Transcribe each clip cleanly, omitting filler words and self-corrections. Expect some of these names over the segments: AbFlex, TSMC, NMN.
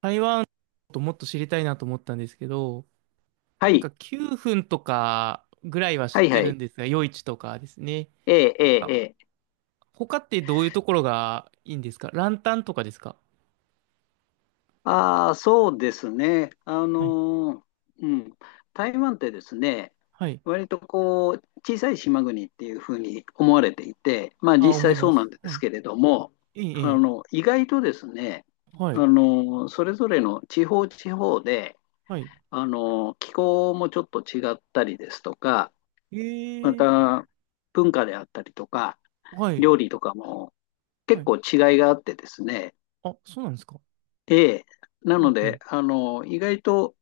台湾ともっと知りたいなと思ったんですけど、はなんい、か9分とかぐらいは知はっい、はてるい。んですが、夜市とかですね。ええ、えなんえ、かええ。他ってどういうところがいいんですか、ランタンとかですか？ああ、そうですね。はい。ーうん。台湾ってですね、はい。割とこう、小さい島国っていうふうに思われていて、まああ、実思際いまそうなんす。ではすい。けれども、ええ、ええ。意外とですね、はい。それぞれの地方地方で、はい。気候もちょっと違ったりですとか、えまえ、た文化であったりとか、はい。料理とかもは結い。構違いがあってですね。あ、そうなんですか？ええ。なうのんうで、ん。意外と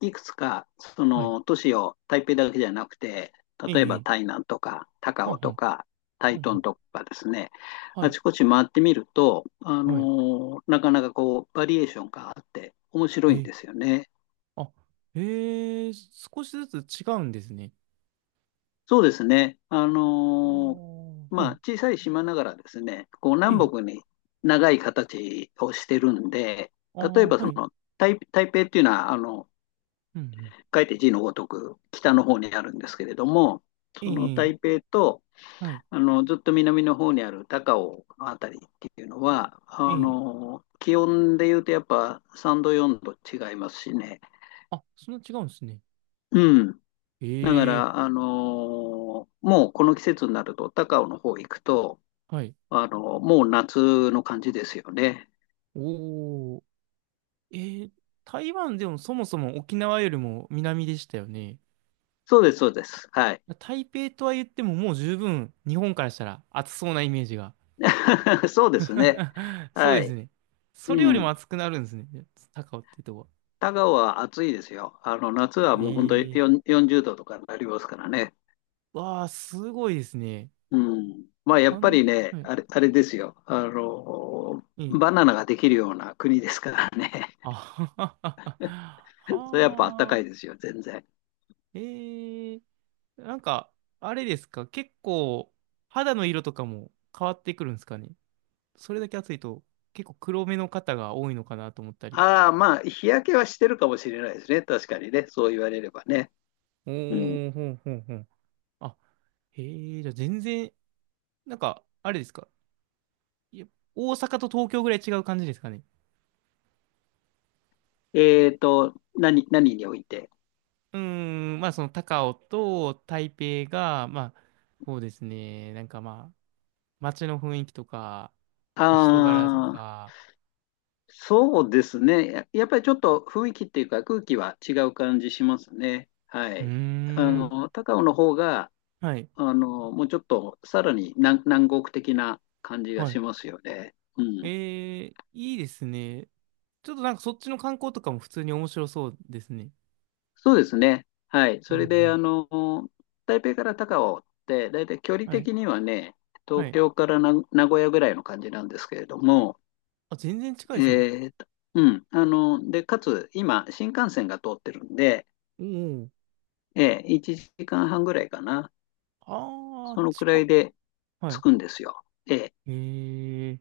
いくつか、そはい。の都市を台北だけじゃなくて、ええ、例ええば台え。南とか高はん雄はとん。かう台んう東ん。とかですね、はあい。ちこち回ってみると、はい。なかなかこう、バリエーションがあって面白いえんえ。ですよね。あ、ええ、少しずつ違うんですね。そうですね。あー、はまい。あ、小さい島ながらですね、こう、え南え。北に長い形をしてるんで、あ例えあ、ばそはい。の、台北っていうのは、うんうん。書いて字のごとく北の方にあるんですけれども、えそのえ、台北とはい。あのずっと南の方にある高尾のあたりっていうのは、えあえ。の気温でいうとやっぱ3度、4度違いますしね。あ、そんな違うんですね。うん、だかええ、ら、あのもうこの季節になると、高尾の方行くと、はい。あのもう夏の感じですよね。おー。ええ、台湾でもそもそも沖縄よりも南でしたよね。そうです、そうです。はい。台北とは言ってももう十分日本からしたら暑そうなイメージが。そうですね。そうはですい。ね。それうよりもん。暑くなるんですね。高尾っていうとこは。田川は暑いですよ。夏はえもう本当にえ。4 40度とかになりますからね。わあ、すごいですね。うん。まあ、やかっぱん、りね、はい。あれですよ。えバえ。ナナができるような国ですからね。あははは そは。れやっぱ暖かいはあ。ですよ、全然。ええ。なんか、あれですか、結構、肌の色とかも変わってくるんですかね。それだけ暑いと、結構黒目の方が多いのかなと思ったり。ああ、まあ、日焼けはしてるかもしれないですね。確かにね。そう言われればね。おうん。ー、ほんほんほん。あ、へえ、じゃあ全然、なんか、あれですか。いや、大阪と東京ぐらい違う感じですかね。えっと、何において。うーん、まあその高雄と台北が、まあ、そうですね、なんかまあ、街の雰囲気とか、あ人柄とあ、か、そうですね。やっぱりちょっと雰囲気っていうか空気は違う感じしますね。はうーい。あん、の、高尾の方が、はい、もうちょっとさらに南国的な感じがはしい。ますよね。うえん。ー、いいですね。ちょっとなんかそっちの観光とかも普通に面白そうですね。そうですね。はい。うそんうれで、ん。台北から高尾って、だいたい距離はい。的にはね、は東い。京からな名古屋ぐらいの感じなんですけれども、あ、全然近いえですね。ーと、うん。で、かつ、今、新幹線が通ってるんで、おお。1時間半ぐらいかな。あそあ、のく近らっ。いではつい。くんですよ。ええ。へえ。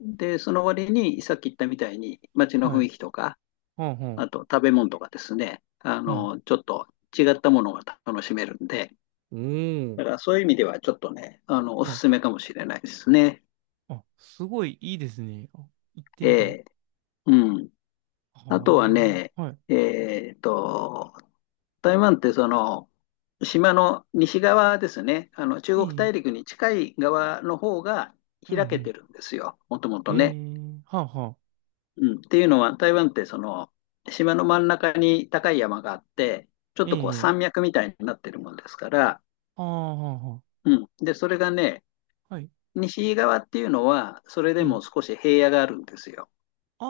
で、その割に、さっき言ったみたいに、街のは雰い。囲気とか、はんはあん。と食べ物とかですね、はい。ちょっと違ったものが楽しめるんで、おお。だからそういう意味ではちょっとね、おはすい。すめかもしれないですね。あ、すごいいいですね。あ、行ってえみたい。え、うん。あとははね、あ。はい。えっと、台湾ってその、島の西側ですね、中い国い、大陸に近い側の方がうんう開けん。てるんですよ、もともへとね。え。はあはあ。うん、っていうのは、台湾ってその、島の真ん中に高い山があって、ちょっえとこうえ。山脈みたいになってるもんですから。ああ、はあはうん。で、それがね、あ。はい。西側っていうのは、それでいもい、少し平野があるんですよ。あ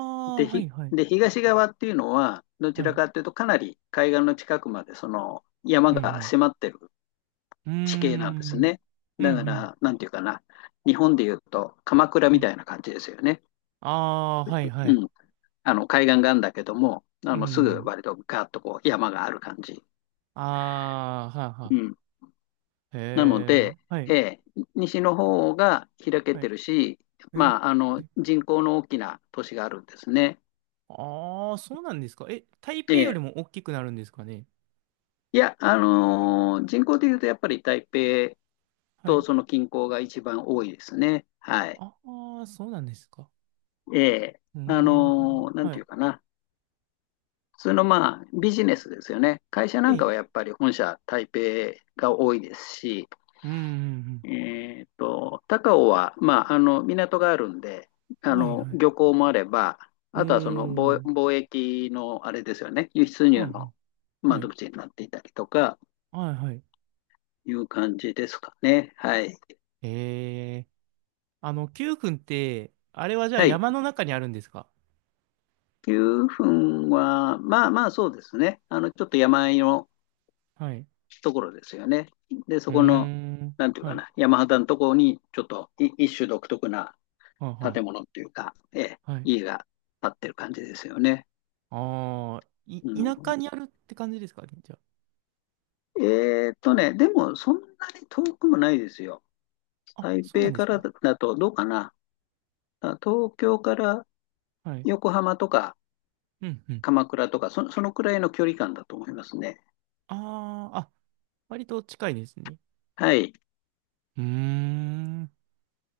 あ、で、はいはい。東側っていうのは、どちはらい。かというと、かなり海岸の近くまで、その山うがん迫ってるうん。うー地形なんですん。ね。うんうだかん。ら、なんていうかな、日本でいうと、鎌倉はみい。たいな感じですよね。ああー、はいはうい。ん。あの、海岸があるんだけども、うすぐん。割とガーッとこう山がある感じ。ああ、はあはうあ。ん。なのへで、え、はい、えー西の方が開けはてい。るし、まあ、人口の大きな都市があるんですね。ああ、そうなんですか。え、台え北よりえ。も大きくなるんですかね？いや、人口でいうとやっぱり台北はとい。その近郊が一番多いですね。はい。ああ、そうなんですか。ええ。うーん、なんはていい。うかな。普通のまあビジネスですよね。会社なんかえ、はやっぱり本社台北が多いですし、うん、うん、えーっと、高尾は、まあ、港があるんで、うん。はい、はい。漁港もあれば、うーん、あとはそのうん貿易の、あれですよね、輸出う入のん、は窓い、口になっていたりとか、はい、はい。いう感じですかね。はい。へえ、あの、九君って、あれはじゃあはい。山の中にあるんですか？9分は、まあまあそうですね。ちょっと山あいのはい。ところですよね。で、うそーこの、ん、なんていうはかい、な、山肌のところに、ちょっと一種独特なはあは建物っていうか、ええ、あ。はい、家が建ってる感じですよね。ああ、い、うん。田舎にあるって感じですかじゃね、でもそんなに遠くもないですよ。あ。あ、台そうな北んでかすらか。だとどうかな。あ東京からはい。横浜とかうんうん。鎌倉とか、そのくらいの距離感だと思いますね。ああ、あ、割と近いですね。はい。うーん。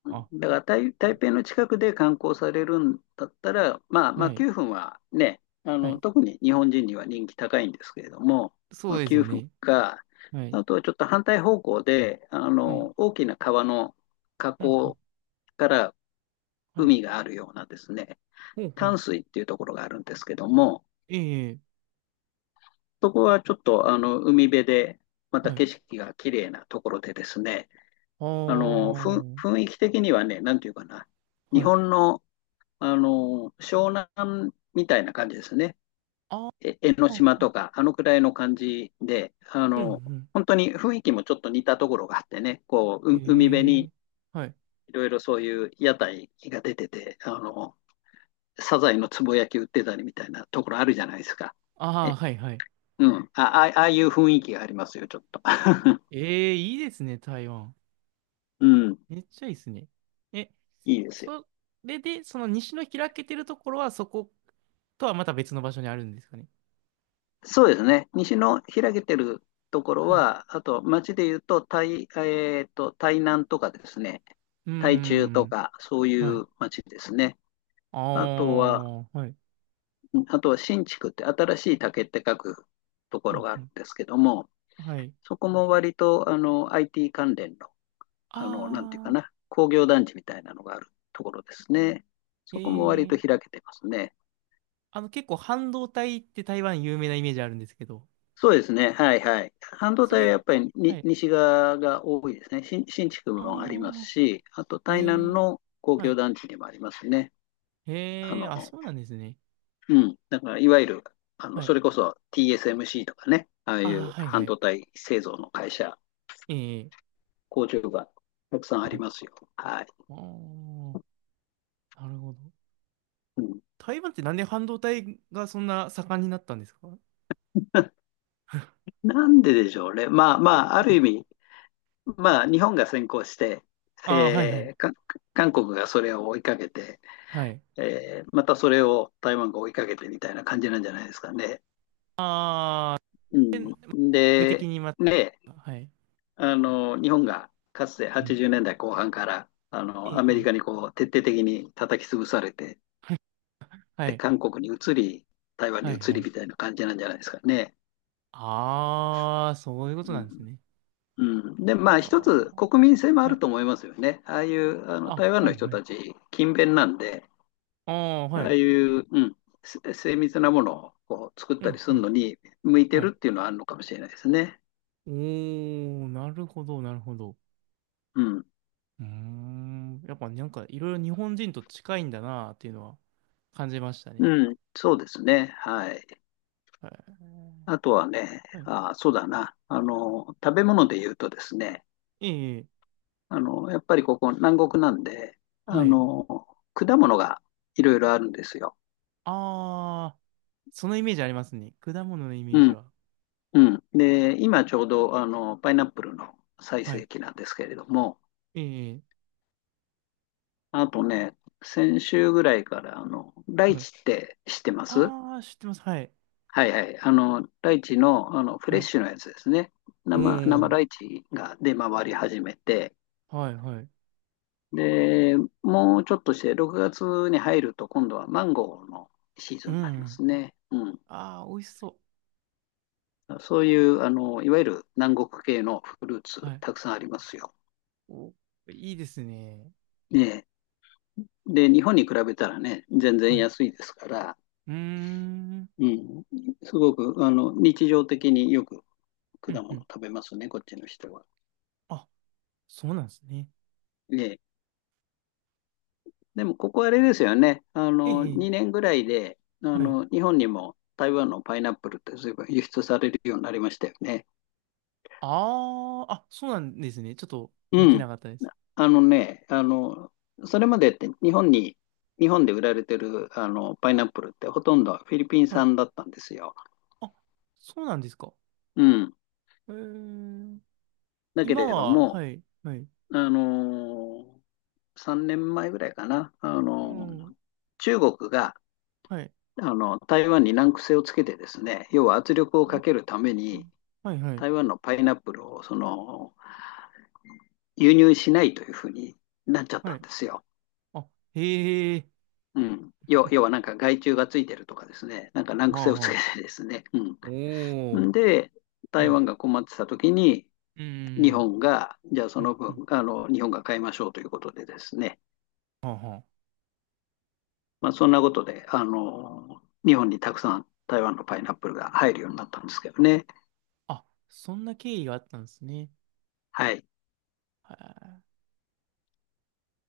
あ、だから台北の近くで観光されるんだったら、まはあい。9分はね、はい。特に日本人には人気高いんですけれども、そまうあ、です9よ分ね。か、はい。あとはちょっと反対方向で、はい。大きな川の河うんうん。口からはい。海があるようなですね、ほうほう。淡水っていうところがあるんですけども、ええ、そこはちょっとあの海辺で、またはい。景色が綺麗なところでですね、ああの雰あ、囲気的にはね、なんていうかな、日はい。本の、あの湘南みたいな感じですね、あえ江ノあ、島ああ、とか、あのくらいの感じで、うんうん。本当に雰囲気もちょっと似たところがあってね、こう海辺ええ、にはい。いろいろそういう屋台が出てて、サザエのつぼ焼き売ってたりみたいなところあるじゃないですか。ああ、えはいはい。うん。あ、あああいう雰囲気がありますよ、ちょっと。ええ、いいですね、台湾。うん。めっちゃいいですね。え、いいですよ。それで、その西の開けてるところは、そことはまた別の場所にあるんですかね？そうですね。西の開けてるところはい。は、あと町で言うと、えーと、台南とかですね、うー台中とん。か、そういはい。う町ですね。ああとは、あ、はい。うんあとは新築って新しい竹って書くとうころんがあうるんん。ですけども、はい。そこも割とあの IT 関連の、なんていうかああ、な、工業団地みたいなのがあるところですね。そこも割とえー。開けてますね。あの、結構半導体って台湾有名なイメージあるんですけど、そうですね。はいはい。半導そ体はれ、やっぱりはにい。西側が多いですね。新築あもありますあ、し、あとえ台南ー。の工は業い。団地にもありますね。あええ、の、あ、そうなんですね。うん。だからいわゆる、はい。それこそ TSMC とかね、あああいうあ、はい半はい。導体製造の会社、ええ、工場がたくさんあはりい。ますよ。はい。ああ、なるほど。うん、台湾ってなんで半導体がそんな盛んになったんですか？ なんででしょうね。まあまあ、あはる意い、味、まあ日本が先行して、ああ、はいはえい。ーか韓国がそれを追いかけて、はい。えーまたそれを台湾が追いかけてみたいな感じなんじゃないですかね。ああ、うん、目的で、にまた、ね、はい。日本がかつてうん。80年代後半から、いい、アい メリい。カにこう、徹底的に叩き潰されて、はい。で、韓国に移り、台湾にはい移はりい。みたいな感じなんじゃないですかね。ああ、そういうことなんですね。うんうん、で、あまあ、一つ国民性もああ、はるい。と思いますよね。ああいうあのあ、台湾はのい人はい。たち、勤勉なんで、ああ、はああい。いう、うん、精密なものをこう作っうたりん、すうるん。のに向いてはるい。っていうのはあるのかもしれないですね。おー、なるほど、なるほど。うん。うーん。やっぱなんかいろいろ日本人と近いんだなっていうのは感じましたね。うん、そうですね。はい。はあい。とはね、はい。あ、そうだな。食べ物で言うとですね、ええ、やっぱりここ南国なんで、はあい。の、果物がいろいろあるんですよ。ああ、そのイメージありますね。果物のイメーうジん、は。うん。で、今ちょうど、パイナップルの最はい。盛期なんですけれども、ええ、あとね、先週ぐらいから、ライはい。チって知ってます？ああ、知ってます。はい。はいはい。ライチの、フレはッい。シュのやつですね。お生ー。ライチが出回り始めて、はい、はい。で、もうちょっとして6月に入ると今度はマンゴーのシーズうンになりまん。すね。うん。ああ、美味しそそういう、いわゆる南国系のフルーう。はツい。たくさんありますよ。お、いいですね。ねえ。で、日本に比べたらね、全然はい。う安いですから。ーん。うん。すごく、日常的によく果うん、物うん。食べますね、こっちの人は。あ、そうなんですね。ね。でも、ここあれですよね。ええ、2ええ、年ぐらいで、はい。日本にも台湾のパイナップルって随分輸出されるようになりましたよね。ああ、あ、そうなんですね。ちょっとう見てなん。かったです。あのね、それまでって日本に、日本で売られてるあのパイナップルってほとんどフィリピンはい。産だったんですよ。あ、そうなんですか。うん。ええ、だけ今れどは、も、はい、はい。あの3年前ぐらいかな、あうのん。中国がはい。あの台湾に難癖をつけてですね、要は圧力をかけるために、はいはい。台湾のパイナップルを輸入しないというふうになっちゃっはたんい。ですよ。あ、へえ。うん、要 はなんか害虫がついてるとかですね、なんか難は癖あをつけはあ。てですね。おうお。ん、で、台はい。湾が困ってた時に、う日ん。本が、じゃあそうのんうん。分、あの日本が買いましょうということでですね、はあはまあ、そんなことであの、日本にたくさん台湾のパイナップルが入るようになったんですけどね。あ。あ、そんな経緯があったんですね。はい。はい。